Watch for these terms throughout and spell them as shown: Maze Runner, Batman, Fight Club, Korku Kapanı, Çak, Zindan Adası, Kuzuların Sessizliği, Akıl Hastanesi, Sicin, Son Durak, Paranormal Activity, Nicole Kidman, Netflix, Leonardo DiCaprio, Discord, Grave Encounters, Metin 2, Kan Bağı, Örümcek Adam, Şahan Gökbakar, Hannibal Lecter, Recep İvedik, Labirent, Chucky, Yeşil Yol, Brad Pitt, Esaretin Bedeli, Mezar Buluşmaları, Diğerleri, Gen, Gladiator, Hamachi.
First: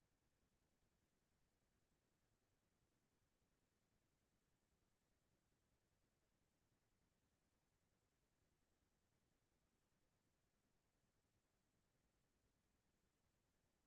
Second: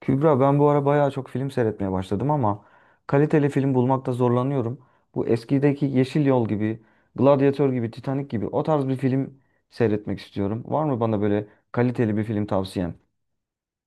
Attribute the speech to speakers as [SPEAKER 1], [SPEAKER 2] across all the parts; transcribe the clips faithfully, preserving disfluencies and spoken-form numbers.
[SPEAKER 1] Kübra ben bu ara bayağı çok film seyretmeye başladım ama kaliteli film bulmakta zorlanıyorum. Bu eskideki Yeşil Yol gibi, Gladiator gibi, Titanic gibi o tarz bir film seyretmek istiyorum. Var mı bana böyle kaliteli bir film tavsiyen?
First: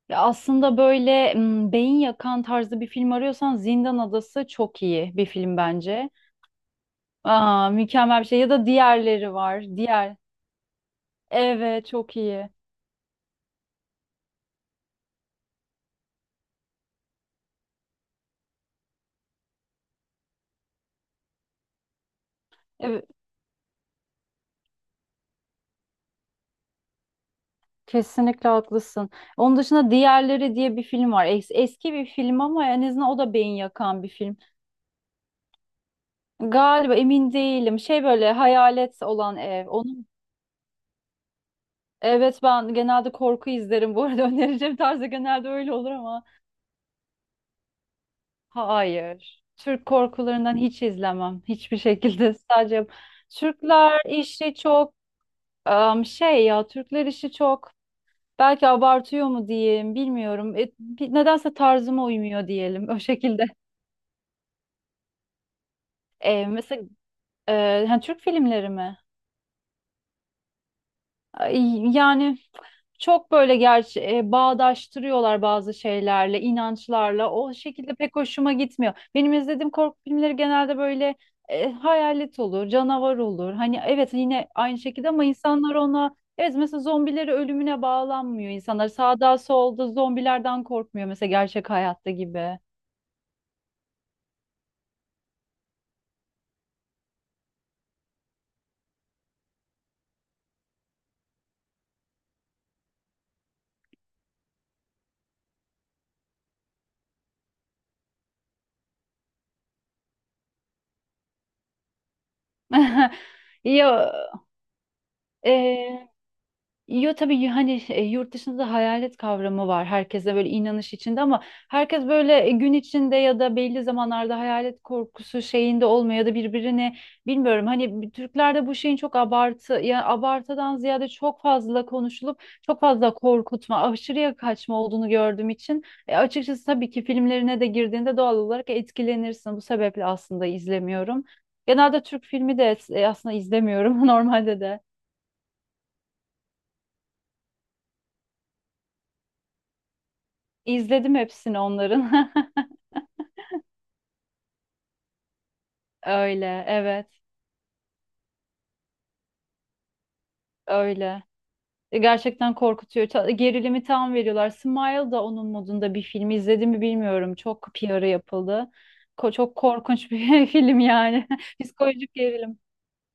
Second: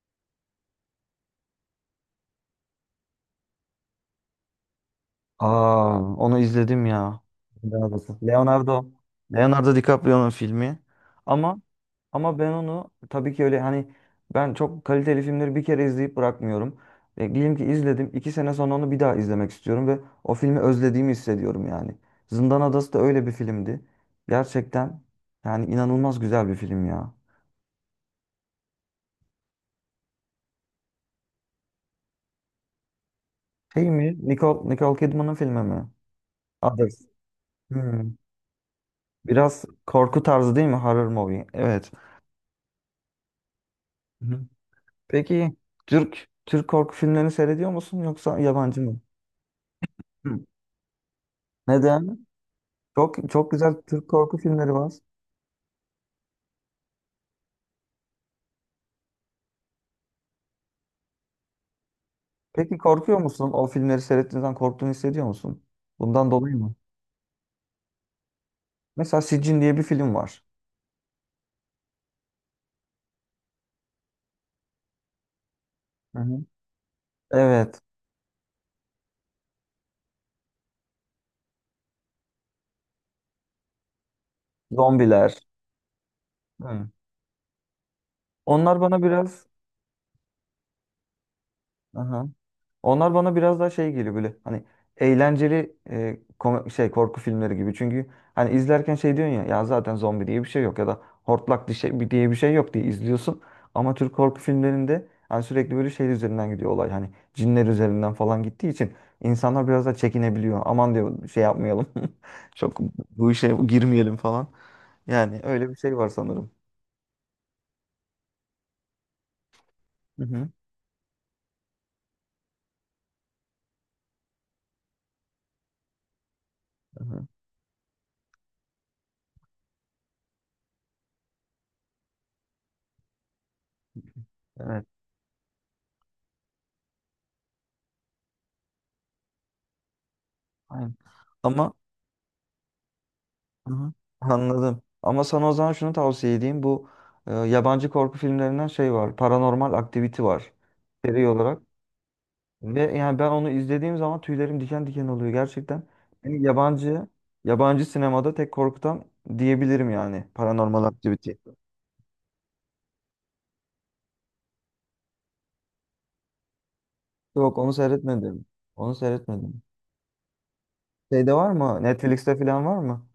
[SPEAKER 2] Ya aslında böyle m, beyin yakan tarzı bir film arıyorsan Zindan Adası çok iyi bir film
[SPEAKER 1] Aa,
[SPEAKER 2] bence.
[SPEAKER 1] onu izledim ya.
[SPEAKER 2] Aa,
[SPEAKER 1] Leonardo.
[SPEAKER 2] mükemmel bir şey. Ya da
[SPEAKER 1] Leonardo.
[SPEAKER 2] diğerleri var.
[SPEAKER 1] Leonardo
[SPEAKER 2] Diğer.
[SPEAKER 1] DiCaprio'nun filmi. Ama
[SPEAKER 2] Evet, çok
[SPEAKER 1] ama
[SPEAKER 2] iyi.
[SPEAKER 1] ben onu tabii ki öyle hani ben çok kaliteli filmleri bir kere izleyip bırakmıyorum. E, diyelim ki izledim. İki sene sonra onu bir daha izlemek istiyorum ve o filmi özlediğimi hissediyorum yani. Zindan Adası da
[SPEAKER 2] Evet,
[SPEAKER 1] öyle bir filmdi. Gerçekten yani inanılmaz güzel bir film ya.
[SPEAKER 2] kesinlikle haklısın. Onun dışında Diğerleri diye bir film var. Es- eski bir film ama en azından o da beyin
[SPEAKER 1] Şey
[SPEAKER 2] yakan bir
[SPEAKER 1] mi?
[SPEAKER 2] film.
[SPEAKER 1] Nicole, Nicole Kidman'ın filmi mi?
[SPEAKER 2] Galiba
[SPEAKER 1] Others.
[SPEAKER 2] emin değilim. Şey
[SPEAKER 1] Hmm.
[SPEAKER 2] böyle hayalet olan
[SPEAKER 1] Biraz
[SPEAKER 2] ev. Onun
[SPEAKER 1] korku tarzı değil mi? Horror movie. Evet.
[SPEAKER 2] evet, ben genelde korku izlerim bu arada önereceğim tarzı genelde
[SPEAKER 1] Peki
[SPEAKER 2] öyle olur ama.
[SPEAKER 1] Türk Türk korku filmlerini seyrediyor musun yoksa yabancı mı?
[SPEAKER 2] Hayır. Türk
[SPEAKER 1] Hı.
[SPEAKER 2] korkularından hiç izlemem. Hiçbir
[SPEAKER 1] Neden?
[SPEAKER 2] şekilde sadece
[SPEAKER 1] Çok çok güzel
[SPEAKER 2] Türkler
[SPEAKER 1] Türk korku
[SPEAKER 2] işi
[SPEAKER 1] filmleri var.
[SPEAKER 2] çok em, şey ya, Türkler işi çok belki abartıyor mu diyeyim bilmiyorum. E, bir- nedense tarzıma uymuyor
[SPEAKER 1] Peki
[SPEAKER 2] diyelim o
[SPEAKER 1] korkuyor
[SPEAKER 2] şekilde.
[SPEAKER 1] musun? O filmleri seyrettiğin zaman korktuğunu hissediyor musun? Bundan
[SPEAKER 2] E,
[SPEAKER 1] dolayı mı?
[SPEAKER 2] mesela e, hani Türk filmleri mi?
[SPEAKER 1] Mesela Sicin diye bir film var.
[SPEAKER 2] Ay, yani çok böyle gerçi e, bağdaştırıyorlar bazı
[SPEAKER 1] Hı
[SPEAKER 2] şeylerle,
[SPEAKER 1] hı.
[SPEAKER 2] inançlarla. O
[SPEAKER 1] Evet.
[SPEAKER 2] şekilde pek hoşuma gitmiyor. Benim izlediğim korku filmleri genelde böyle e, hayalet olur, canavar olur. Hani evet, yine aynı şekilde ama
[SPEAKER 1] Zombiler.
[SPEAKER 2] insanlar ona evet, mesela
[SPEAKER 1] Hı.
[SPEAKER 2] zombileri ölümüne bağlanmıyor
[SPEAKER 1] Onlar
[SPEAKER 2] insanlar.
[SPEAKER 1] bana
[SPEAKER 2] Sağda
[SPEAKER 1] biraz.
[SPEAKER 2] solda zombilerden korkmuyor mesela gerçek hayatta
[SPEAKER 1] Aha.
[SPEAKER 2] gibi.
[SPEAKER 1] Onlar bana biraz daha şey geliyor böyle hani eğlenceli, e, kom- şey korku filmleri gibi. Çünkü hani izlerken şey diyorsun ya, ya zaten zombi diye bir şey yok ya da hortlak diye şey, diye bir şey yok diye izliyorsun. Ama Türk korku filmlerinde hani sürekli böyle şey üzerinden gidiyor olay. Hani cinler üzerinden falan gittiği için insanlar biraz da çekinebiliyor. Aman diyor şey yapmayalım. Çok bu işe
[SPEAKER 2] Ya,
[SPEAKER 1] girmeyelim falan. Yani öyle bir şey
[SPEAKER 2] e,
[SPEAKER 1] var sanırım.
[SPEAKER 2] yo tabii y- hani e, yurt dışında hayalet kavramı var.
[SPEAKER 1] Hı
[SPEAKER 2] Herkeste böyle
[SPEAKER 1] hı.
[SPEAKER 2] inanış içinde ama herkes böyle e, gün içinde ya da belli zamanlarda hayalet korkusu şeyinde olmuyor ya da birbirini
[SPEAKER 1] Hı hı.
[SPEAKER 2] bilmiyorum. Hani bir- Türklerde bu şeyin çok abartı ya abartıdan ziyade çok fazla konuşulup çok fazla korkutma, aşırıya kaçma
[SPEAKER 1] Evet.
[SPEAKER 2] olduğunu gördüğüm için e, açıkçası tabii ki filmlerine de girdiğinde doğal olarak etkilenirsin. Bu sebeple aslında
[SPEAKER 1] Aynen.
[SPEAKER 2] izlemiyorum.
[SPEAKER 1] Ama
[SPEAKER 2] Genelde Türk filmi de e, aslında
[SPEAKER 1] Aha.
[SPEAKER 2] izlemiyorum normalde de.
[SPEAKER 1] Anladım. Ama sana o zaman şunu tavsiye edeyim. Bu e, yabancı korku filmlerinden şey var. Paranormal Activity var.
[SPEAKER 2] İzledim
[SPEAKER 1] Seri
[SPEAKER 2] hepsini
[SPEAKER 1] olarak.
[SPEAKER 2] onların.
[SPEAKER 1] Ve yani ben onu izlediğim zaman tüylerim diken diken oluyor gerçekten. Beni
[SPEAKER 2] Öyle,
[SPEAKER 1] yabancı
[SPEAKER 2] evet,
[SPEAKER 1] yabancı sinemada tek korkutan diyebilirim yani Paranormal
[SPEAKER 2] öyle.
[SPEAKER 1] Activity.
[SPEAKER 2] E, Gerçekten korkutuyor. Ta- Gerilimi tam veriyorlar. Smile da onun modunda bir film. İzledim mi bilmiyorum.
[SPEAKER 1] Yok,
[SPEAKER 2] Çok
[SPEAKER 1] onu
[SPEAKER 2] P R'ı
[SPEAKER 1] seyretmedim.
[SPEAKER 2] yapıldı.
[SPEAKER 1] Onu
[SPEAKER 2] Ko- çok
[SPEAKER 1] seyretmedim.
[SPEAKER 2] korkunç bir film yani.
[SPEAKER 1] Şeyde var mı?
[SPEAKER 2] Psikolojik
[SPEAKER 1] Netflix'te
[SPEAKER 2] gerilim.
[SPEAKER 1] falan var mı?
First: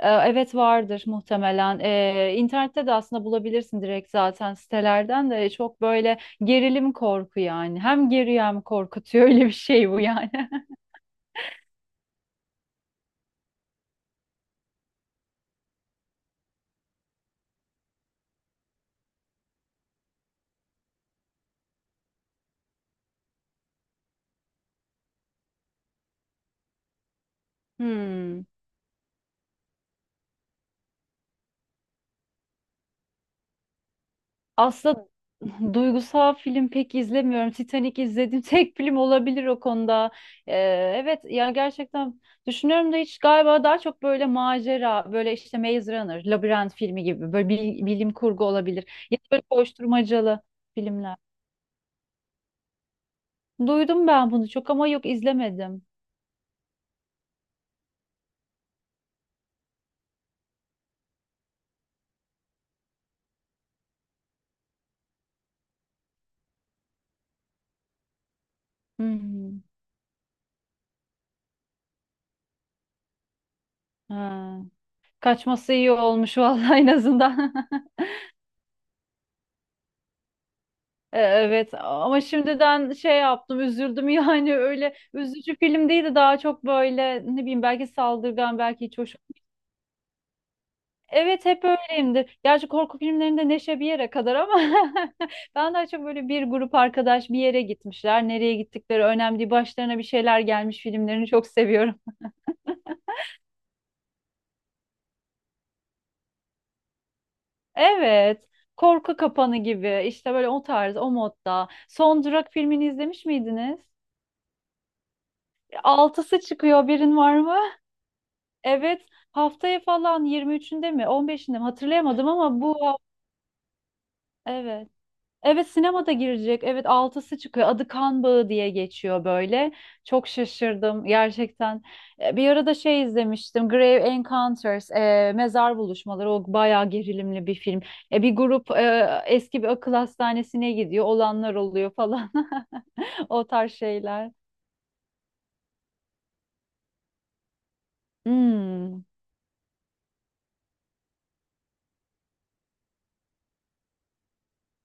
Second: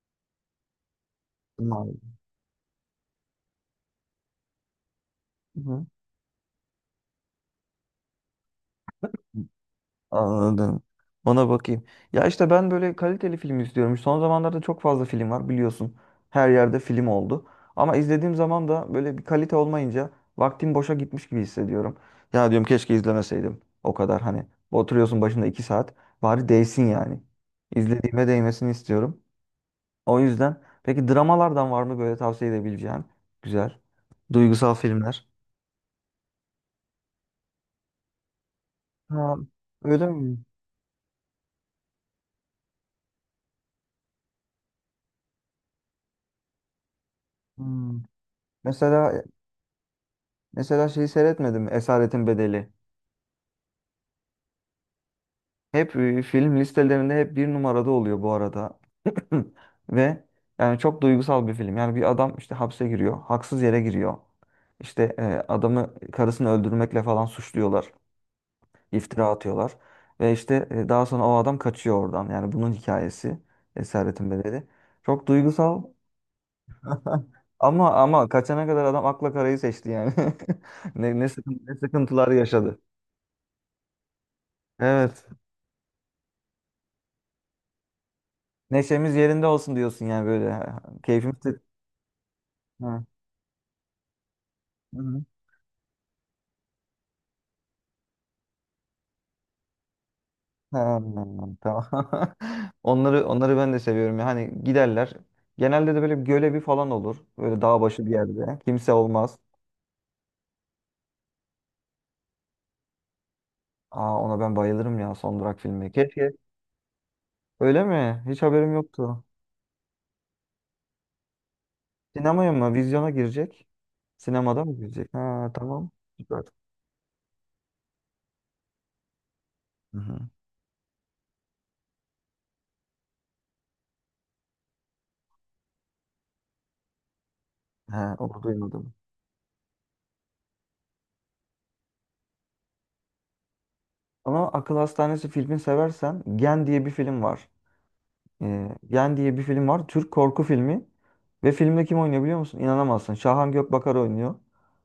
[SPEAKER 2] E, evet, vardır muhtemelen.
[SPEAKER 1] Var.
[SPEAKER 2] E, internette de aslında bulabilirsin direkt zaten sitelerden de E, çok
[SPEAKER 1] Hı.
[SPEAKER 2] böyle gerilim korku yani. Hem geriyor hem korkutuyor. Öyle bir şey bu yani.
[SPEAKER 1] Anladım. Ona bakayım. Ya işte ben böyle kaliteli film istiyorum. Son zamanlarda çok fazla film var biliyorsun. Her yerde film oldu. Ama izlediğim zaman da böyle bir kalite olmayınca vaktim boşa gitmiş gibi hissediyorum. Ya diyorum keşke izlemeseydim. O kadar hani oturuyorsun başında iki saat. Bari değsin yani. İzlediğime
[SPEAKER 2] Hmm.
[SPEAKER 1] değmesini istiyorum. O yüzden peki dramalardan var mı böyle tavsiye edebileceğin? Güzel. Duygusal
[SPEAKER 2] Aslında
[SPEAKER 1] filmler.
[SPEAKER 2] duygusal film pek izlemiyorum. Titanic izlediğim tek film
[SPEAKER 1] Ha,
[SPEAKER 2] olabilir o
[SPEAKER 1] öyle
[SPEAKER 2] konuda.
[SPEAKER 1] mi?
[SPEAKER 2] Ee, evet ya, gerçekten düşünüyorum da hiç galiba daha çok böyle macera, böyle işte Maze Runner, Labirent filmi gibi böyle bil-
[SPEAKER 1] Hmm.
[SPEAKER 2] bilim kurgu olabilir. Ya da
[SPEAKER 1] Mesela
[SPEAKER 2] böyle koşturmacalı
[SPEAKER 1] mesela şeyi
[SPEAKER 2] filmler.
[SPEAKER 1] seyretmedim. Esaretin Bedeli.
[SPEAKER 2] Duydum ben bunu çok ama yok, izlemedim.
[SPEAKER 1] Hep e, film listelerinde hep bir numarada oluyor bu arada. Ve yani çok duygusal bir film. Yani bir adam işte hapse giriyor. Haksız yere giriyor. İşte e, adamı karısını öldürmekle falan suçluyorlar. İftira
[SPEAKER 2] Hmm.
[SPEAKER 1] atıyorlar. Ve işte e, daha sonra o adam kaçıyor oradan. Yani bunun hikayesi Esaretin
[SPEAKER 2] Ha.
[SPEAKER 1] Bedeli. Çok
[SPEAKER 2] Kaçması
[SPEAKER 1] duygusal.
[SPEAKER 2] iyi olmuş vallahi en azından.
[SPEAKER 1] ama ama kaçana kadar adam akla karayı seçti yani. Ne,
[SPEAKER 2] E,
[SPEAKER 1] ne, sıkıntı, ne
[SPEAKER 2] Evet ama
[SPEAKER 1] sıkıntılar yaşadı.
[SPEAKER 2] şimdiden şey yaptım, üzüldüm yani öyle
[SPEAKER 1] Evet.
[SPEAKER 2] üzücü film değildi, daha çok böyle ne bileyim belki saldırgan belki hiç
[SPEAKER 1] Neşemiz
[SPEAKER 2] hoş.
[SPEAKER 1] yerinde olsun diyorsun yani böyle. Ha, Keyfimiz...
[SPEAKER 2] Evet, hep öyleyimdir. Gerçi korku filmlerinde neşe bir yere kadar ama
[SPEAKER 1] Hı hı.
[SPEAKER 2] ben daha çok böyle bir grup arkadaş bir yere gitmişler. Nereye gittikleri önemli değil. Başlarına bir şeyler
[SPEAKER 1] Ha,
[SPEAKER 2] gelmiş filmlerini çok
[SPEAKER 1] anladım, tamam.
[SPEAKER 2] seviyorum.
[SPEAKER 1] Onları onları ben de seviyorum ya. Hani giderler. Genelde de böyle gölevi falan olur. Böyle dağ başı bir
[SPEAKER 2] Evet.
[SPEAKER 1] yerde. Kimse
[SPEAKER 2] Korku
[SPEAKER 1] olmaz.
[SPEAKER 2] Kapanı gibi işte, böyle o tarz o modda. Son Durak filmini izlemiş miydiniz?
[SPEAKER 1] Aa, ona ben bayılırım ya, Son Durak filmi. Keşke.
[SPEAKER 2] Altısı çıkıyor birin var mı?
[SPEAKER 1] Öyle mi? Hiç haberim
[SPEAKER 2] Evet,
[SPEAKER 1] yoktu.
[SPEAKER 2] haftaya falan yirmi üçünde mi on beşinde mi hatırlayamadım
[SPEAKER 1] Sinemaya
[SPEAKER 2] ama bu
[SPEAKER 1] mı?
[SPEAKER 2] haf-
[SPEAKER 1] Vizyona girecek. Sinemada mı
[SPEAKER 2] evet.
[SPEAKER 1] girecek? Ha,
[SPEAKER 2] Evet,
[SPEAKER 1] tamam.
[SPEAKER 2] sinemada
[SPEAKER 1] Süper.
[SPEAKER 2] girecek. Evet, altısı çıkıyor. Adı Kan Bağı diye geçiyor böyle.
[SPEAKER 1] Hı hı.
[SPEAKER 2] Çok şaşırdım gerçekten. E, Bir arada şey izlemiştim. Grave Encounters, e, Mezar Buluşmaları. O bayağı gerilimli bir film.
[SPEAKER 1] He,
[SPEAKER 2] E, bir
[SPEAKER 1] onu
[SPEAKER 2] grup
[SPEAKER 1] duymadım.
[SPEAKER 2] e, eski bir akıl hastanesine gidiyor. Olanlar oluyor falan. O tarz şeyler.
[SPEAKER 1] Ama Akıl Hastanesi filmi seversen Gen diye bir film var. Ee,
[SPEAKER 2] Hmm.
[SPEAKER 1] Gen diye bir film var. Türk korku filmi. Ve filmde kim oynuyor biliyor musun? İnanamazsın. Şahan Gökbakar oynuyor.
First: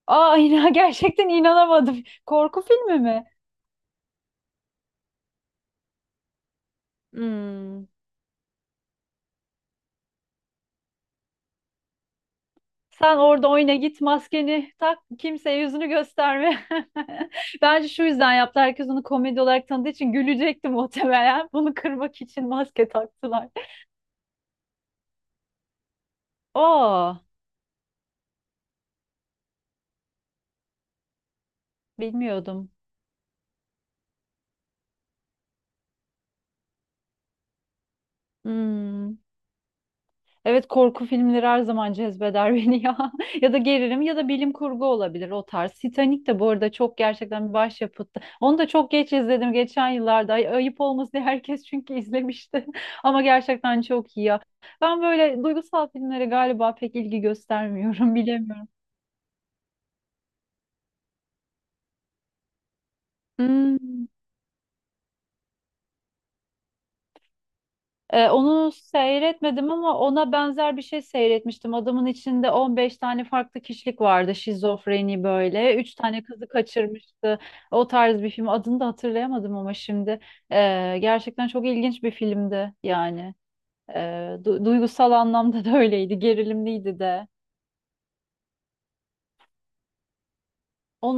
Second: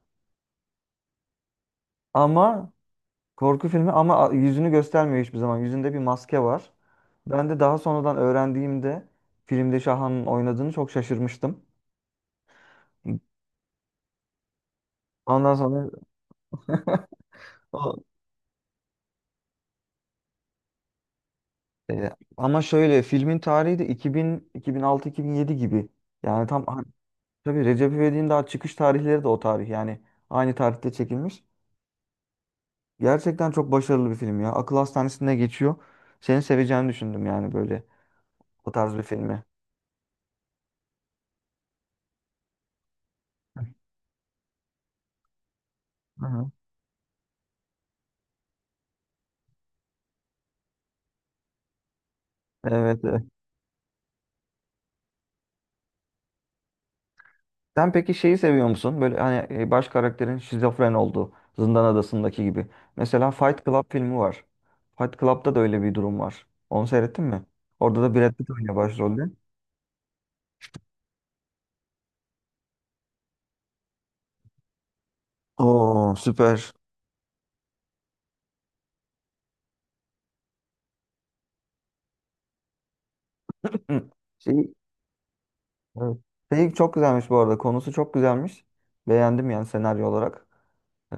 [SPEAKER 2] Aa, inan- gerçekten inanamadım. Korku
[SPEAKER 1] Ama
[SPEAKER 2] filmi mi?
[SPEAKER 1] korku filmi, ama yüzünü göstermiyor hiçbir zaman. Yüzünde bir maske var. Ben de daha
[SPEAKER 2] Hmm.
[SPEAKER 1] sonradan öğrendiğimde filmde Şahan'ın oynadığını çok şaşırmıştım.
[SPEAKER 2] Sen orada oyna, git maskeni tak,
[SPEAKER 1] Ondan
[SPEAKER 2] kimseye yüzünü
[SPEAKER 1] sonra
[SPEAKER 2] gösterme. Bence
[SPEAKER 1] o-
[SPEAKER 2] şu yüzden yaptı. Herkes onu komedi olarak tanıdığı için gülecekti muhtemelen. Bunu
[SPEAKER 1] e,
[SPEAKER 2] kırmak için
[SPEAKER 1] ama
[SPEAKER 2] maske
[SPEAKER 1] şöyle filmin
[SPEAKER 2] taktılar.
[SPEAKER 1] tarihi de iki bin iki bin altı-iki bin yedi gibi. Yani tam ha-
[SPEAKER 2] Aa,
[SPEAKER 1] tabii Recep İvedik'in daha çıkış tarihleri de o tarih yani aynı tarihte çekilmiş.
[SPEAKER 2] bilmiyordum.
[SPEAKER 1] Gerçekten çok başarılı bir film ya. Akıl hastanesinde geçiyor. Seni seveceğini düşündüm yani böyle o tarz bir
[SPEAKER 2] Hmm.
[SPEAKER 1] filmi.
[SPEAKER 2] Evet, korku filmleri her zaman cezbeder beni ya. Ya da gerilim ya da bilim kurgu olabilir o tarz.
[SPEAKER 1] Hı
[SPEAKER 2] Titanic de bu
[SPEAKER 1] hı.
[SPEAKER 2] arada çok gerçekten bir başyapıttı. Onu da çok geç izledim geçen yıllarda. Ay- Ayıp olmasın diye herkes çünkü izlemişti.
[SPEAKER 1] Evet.
[SPEAKER 2] Ama gerçekten çok iyi ya. Ben böyle duygusal filmlere galiba pek ilgi
[SPEAKER 1] Sen peki
[SPEAKER 2] göstermiyorum
[SPEAKER 1] şeyi seviyor
[SPEAKER 2] bilemiyorum.
[SPEAKER 1] musun? Böyle hani, e, baş karakterin şizofren olduğu Zindan Adası'ndaki gibi. Mesela Fight Club
[SPEAKER 2] Hmm.
[SPEAKER 1] filmi var. Fight Club'da da öyle bir durum var. Onu seyrettin mi? Orada da
[SPEAKER 2] Ee,
[SPEAKER 1] Brad Pitt
[SPEAKER 2] onu
[SPEAKER 1] oynuyor başrolde.
[SPEAKER 2] seyretmedim ama ona benzer bir şey seyretmiştim. Adamın içinde on beş tane farklı kişilik vardı. Şizofreni böyle. Üç
[SPEAKER 1] Oo,
[SPEAKER 2] tane kızı
[SPEAKER 1] süper.
[SPEAKER 2] kaçırmıştı. O tarz bir film. Adını da hatırlayamadım ama şimdi. Ee, gerçekten çok ilginç bir filmdi yani. Ee,
[SPEAKER 1] Hı.
[SPEAKER 2] du-
[SPEAKER 1] Şey,
[SPEAKER 2] Duygusal anlamda da
[SPEAKER 1] evet.
[SPEAKER 2] öyleydi.
[SPEAKER 1] Şey çok
[SPEAKER 2] Gerilimliydi de.
[SPEAKER 1] güzelmiş bu arada. Konusu çok güzelmiş. Beğendim yani senaryo olarak.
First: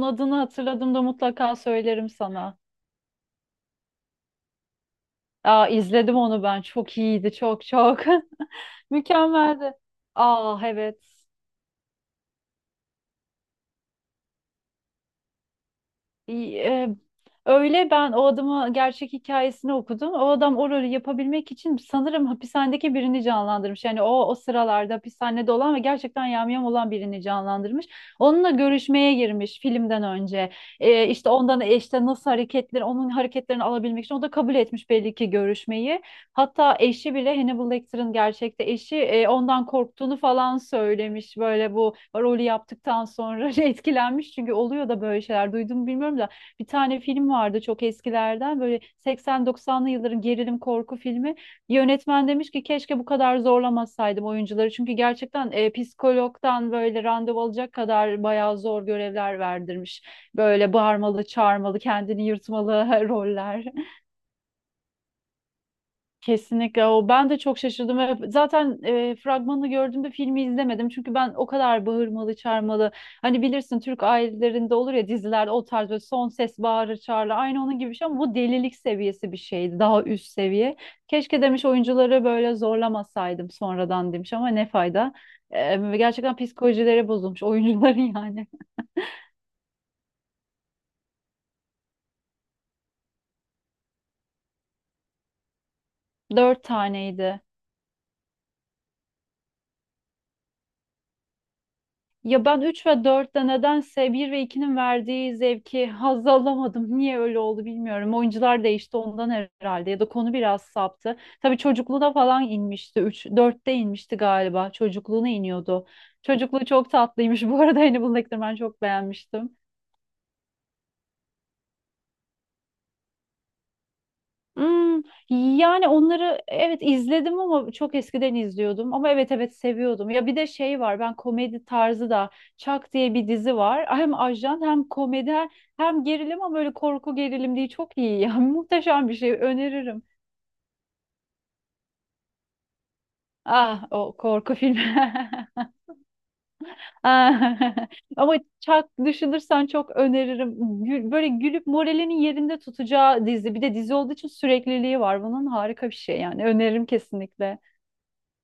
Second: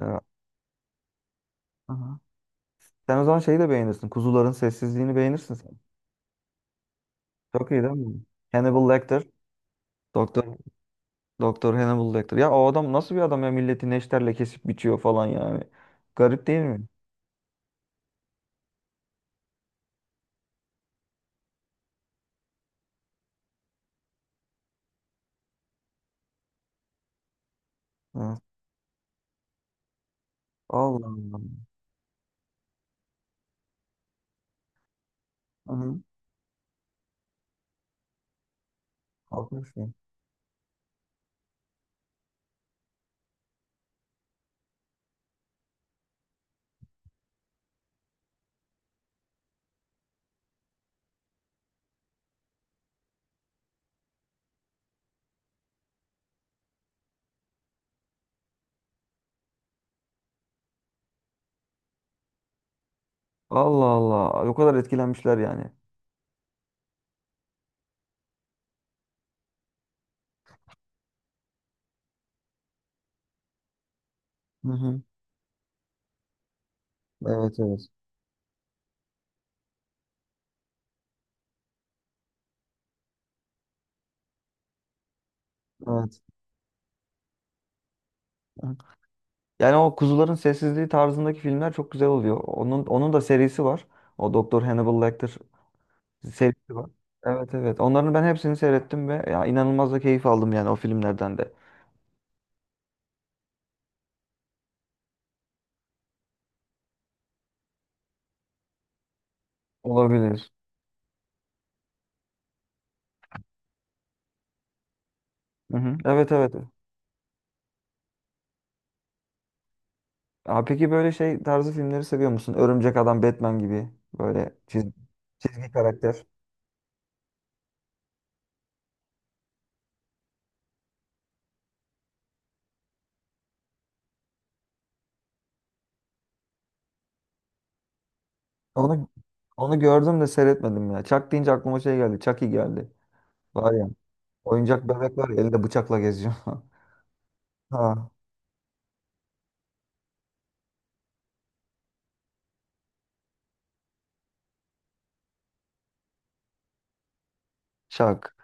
[SPEAKER 1] Ee,
[SPEAKER 2] adını hatırladığımda mutlaka söylerim
[SPEAKER 1] aha.
[SPEAKER 2] sana.
[SPEAKER 1] Sen o zaman şeyi de beğenirsin. Kuzuların Sessizliğini beğenirsin
[SPEAKER 2] Aa,
[SPEAKER 1] sen.
[SPEAKER 2] izledim onu ben. Çok iyiydi. Çok
[SPEAKER 1] Çok iyi değil
[SPEAKER 2] çok.
[SPEAKER 1] mi? Hannibal Lecter.
[SPEAKER 2] Mükemmeldi.
[SPEAKER 1] doktor
[SPEAKER 2] Aa, evet.
[SPEAKER 1] Doktor Hannibal Lecter. Ya o adam nasıl bir adam ya, milleti neşterle kesip biçiyor falan yani. Garip değil mi?
[SPEAKER 2] e, Öyle ben o adamı gerçek hikayesini okudum. O adam o rolü yapabilmek için sanırım hapishanedeki birini canlandırmış. Yani o o sıralarda hapishanede olan ve gerçekten yamyam olan birini canlandırmış.
[SPEAKER 1] Ha.
[SPEAKER 2] Onunla görüşmeye girmiş filmden önce.
[SPEAKER 1] Allah
[SPEAKER 2] E, işte
[SPEAKER 1] Allah.
[SPEAKER 2] ondan, işte nasıl hareketleri, onun hareketlerini alabilmek için o da kabul etmiş belli ki
[SPEAKER 1] Hı-hı.
[SPEAKER 2] görüşmeyi. Hatta eşi bile Hannibal Lecter'ın gerçekte eşi e, ondan
[SPEAKER 1] Haklısın.
[SPEAKER 2] korktuğunu falan söylemiş. Böyle bu rolü yaptıktan sonra etkilenmiş. Çünkü oluyor da böyle şeyler. Duydum mu bilmiyorum da bir tane film vardı çok eskilerden. Böyle seksen doksanlı yılların gerilim korku filmi. Yönetmen demiş ki keşke bu kadar zorlamasaydım oyuncuları. Çünkü gerçekten e, psikologdan böyle randevu alacak kadar bayağı zor görevler verdirmiş. Böyle bağırmalı, çağırmalı, kendini yırtmalı roller.
[SPEAKER 1] Allah Allah. O kadar etkilenmişler yani.
[SPEAKER 2] Kesinlikle o. Ben de çok şaşırdım ve zaten e, fragmanını gördüğümde filmi izlemedim. Çünkü ben o kadar bağırmalı, çağırmalı. Hani bilirsin Türk ailelerinde olur
[SPEAKER 1] Hı-hı.
[SPEAKER 2] ya dizilerde o tarz böyle son ses bağırır çağırır.
[SPEAKER 1] Evet,
[SPEAKER 2] Aynı onun
[SPEAKER 1] evet.
[SPEAKER 2] gibi bir şey ama bu delilik seviyesi bir şeydi. Daha üst seviye. Keşke demiş, oyuncuları böyle zorlamasaydım sonradan demiş ama ne fayda. E,
[SPEAKER 1] Evet.
[SPEAKER 2] gerçekten psikolojileri bozulmuş oyuncuların yani.
[SPEAKER 1] Hı. Yani o Kuzuların Sessizliği tarzındaki filmler çok güzel oluyor. Onun onun da serisi var. O Doktor Hannibal Lecter
[SPEAKER 2] Dört
[SPEAKER 1] serisi var.
[SPEAKER 2] taneydi.
[SPEAKER 1] Evet, evet. Onların ben hepsini seyrettim ve ya inanılmaz da keyif aldım yani o filmlerden de.
[SPEAKER 2] Ya ben üç ve dörtte nedense bir ve ikinin verdiği zevki haz alamadım. Niye öyle oldu bilmiyorum. Oyuncular değişti ondan herhalde ya da konu
[SPEAKER 1] Olabilir.
[SPEAKER 2] biraz saptı. Tabii çocukluğuna falan inmişti. Üç dörtte inmişti galiba. Çocukluğuna
[SPEAKER 1] Hı
[SPEAKER 2] iniyordu.
[SPEAKER 1] hı. Evet, evet.
[SPEAKER 2] Çocukluğu çok tatlıymış. Bu arada Hannibal Lecter ben çok beğenmiştim.
[SPEAKER 1] Aa, peki böyle şey tarzı filmleri seviyor musun? Örümcek Adam, Batman gibi, böyle çizgi,
[SPEAKER 2] Hmm,
[SPEAKER 1] çizgi
[SPEAKER 2] yani
[SPEAKER 1] karakter.
[SPEAKER 2] onları evet izledim ama çok eskiden izliyordum ama evet evet seviyordum. Ya bir de şey var, ben komedi tarzı da Çak diye bir dizi var. Hem ajan hem komedi hem hem gerilim ama böyle korku gerilim değil, çok iyi yani.
[SPEAKER 1] Onu
[SPEAKER 2] Muhteşem bir şey,
[SPEAKER 1] onu
[SPEAKER 2] öneririm.
[SPEAKER 1] gördüm de seyretmedim ya. Chuck deyince aklıma şey geldi. Chucky geldi. Var ya.
[SPEAKER 2] Ah, o korku filmi.
[SPEAKER 1] Oyuncak bebek var ya, elinde bıçakla geziyor.
[SPEAKER 2] Ah,
[SPEAKER 1] Ha,
[SPEAKER 2] ama Çak düşünürsen çok öneririm. Gül- böyle gülüp moralinin yerinde tutacağı dizi. Bir de dizi olduğu için sürekliliği var. Bunun harika bir şey yani, öneririm kesinlikle.
[SPEAKER 1] Chuck.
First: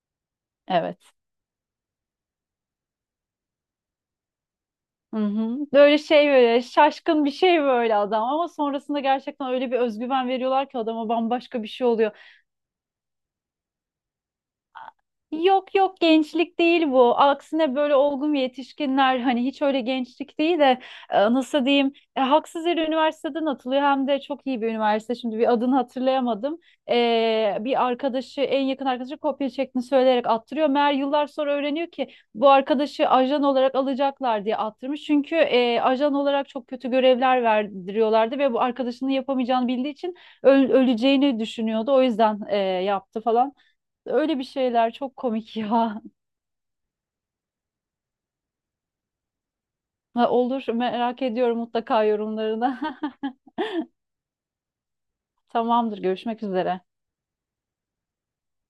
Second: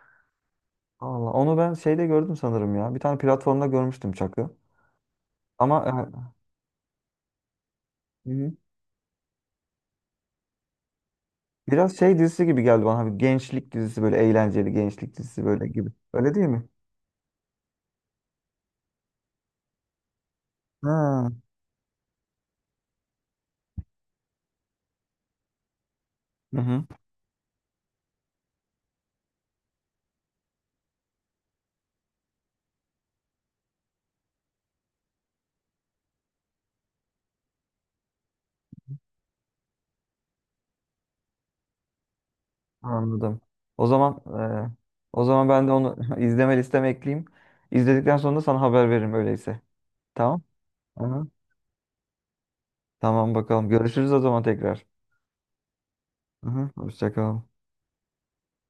[SPEAKER 2] Evet.
[SPEAKER 1] Allah, onu ben şeyde gördüm sanırım ya. Bir tane platformda görmüştüm Chuck'ı.
[SPEAKER 2] Hı hı.
[SPEAKER 1] Ama
[SPEAKER 2] Böyle şey böyle şaşkın bir şey böyle adam
[SPEAKER 1] e, hı
[SPEAKER 2] ama
[SPEAKER 1] hı,
[SPEAKER 2] sonrasında gerçekten öyle bir özgüven veriyorlar ki adama bambaşka bir şey
[SPEAKER 1] biraz
[SPEAKER 2] oluyor.
[SPEAKER 1] şey dizisi gibi geldi bana. Bir gençlik dizisi, böyle eğlenceli gençlik dizisi böyle
[SPEAKER 2] Yok
[SPEAKER 1] gibi.
[SPEAKER 2] yok,
[SPEAKER 1] Öyle değil
[SPEAKER 2] gençlik
[SPEAKER 1] mi?
[SPEAKER 2] değil bu. Aksine böyle olgun yetişkinler, hani hiç öyle gençlik değil de e,
[SPEAKER 1] Ha.
[SPEAKER 2] nasıl diyeyim, e, haksız yere üniversiteden atılıyor hem de çok iyi bir üniversite. Şimdi bir adını hatırlayamadım.
[SPEAKER 1] Hı hı.
[SPEAKER 2] E, bir arkadaşı, en yakın arkadaşı kopya çektiğini söyleyerek attırıyor. Meğer yıllar sonra öğreniyor ki bu arkadaşı ajan olarak alacaklar diye attırmış. Çünkü e, ajan olarak çok kötü görevler verdiriyorlardı ve bu arkadaşının yapamayacağını bildiği için öl- öleceğini düşünüyordu. O yüzden e, yaptı
[SPEAKER 1] Anladım.
[SPEAKER 2] falan.
[SPEAKER 1] O zaman
[SPEAKER 2] Öyle bir
[SPEAKER 1] e,
[SPEAKER 2] şeyler çok
[SPEAKER 1] o zaman
[SPEAKER 2] komik
[SPEAKER 1] ben de onu
[SPEAKER 2] ya.
[SPEAKER 1] izleme listeme ekleyeyim. İzledikten sonra da sana haber veririm öyleyse.
[SPEAKER 2] Ha,
[SPEAKER 1] Tamam?
[SPEAKER 2] olur, merak
[SPEAKER 1] Aha.
[SPEAKER 2] ediyorum mutlaka yorumlarını.
[SPEAKER 1] Tamam, bakalım. Görüşürüz o zaman tekrar.
[SPEAKER 2] Tamamdır, görüşmek
[SPEAKER 1] Aha.
[SPEAKER 2] üzere.
[SPEAKER 1] Hoşça kal.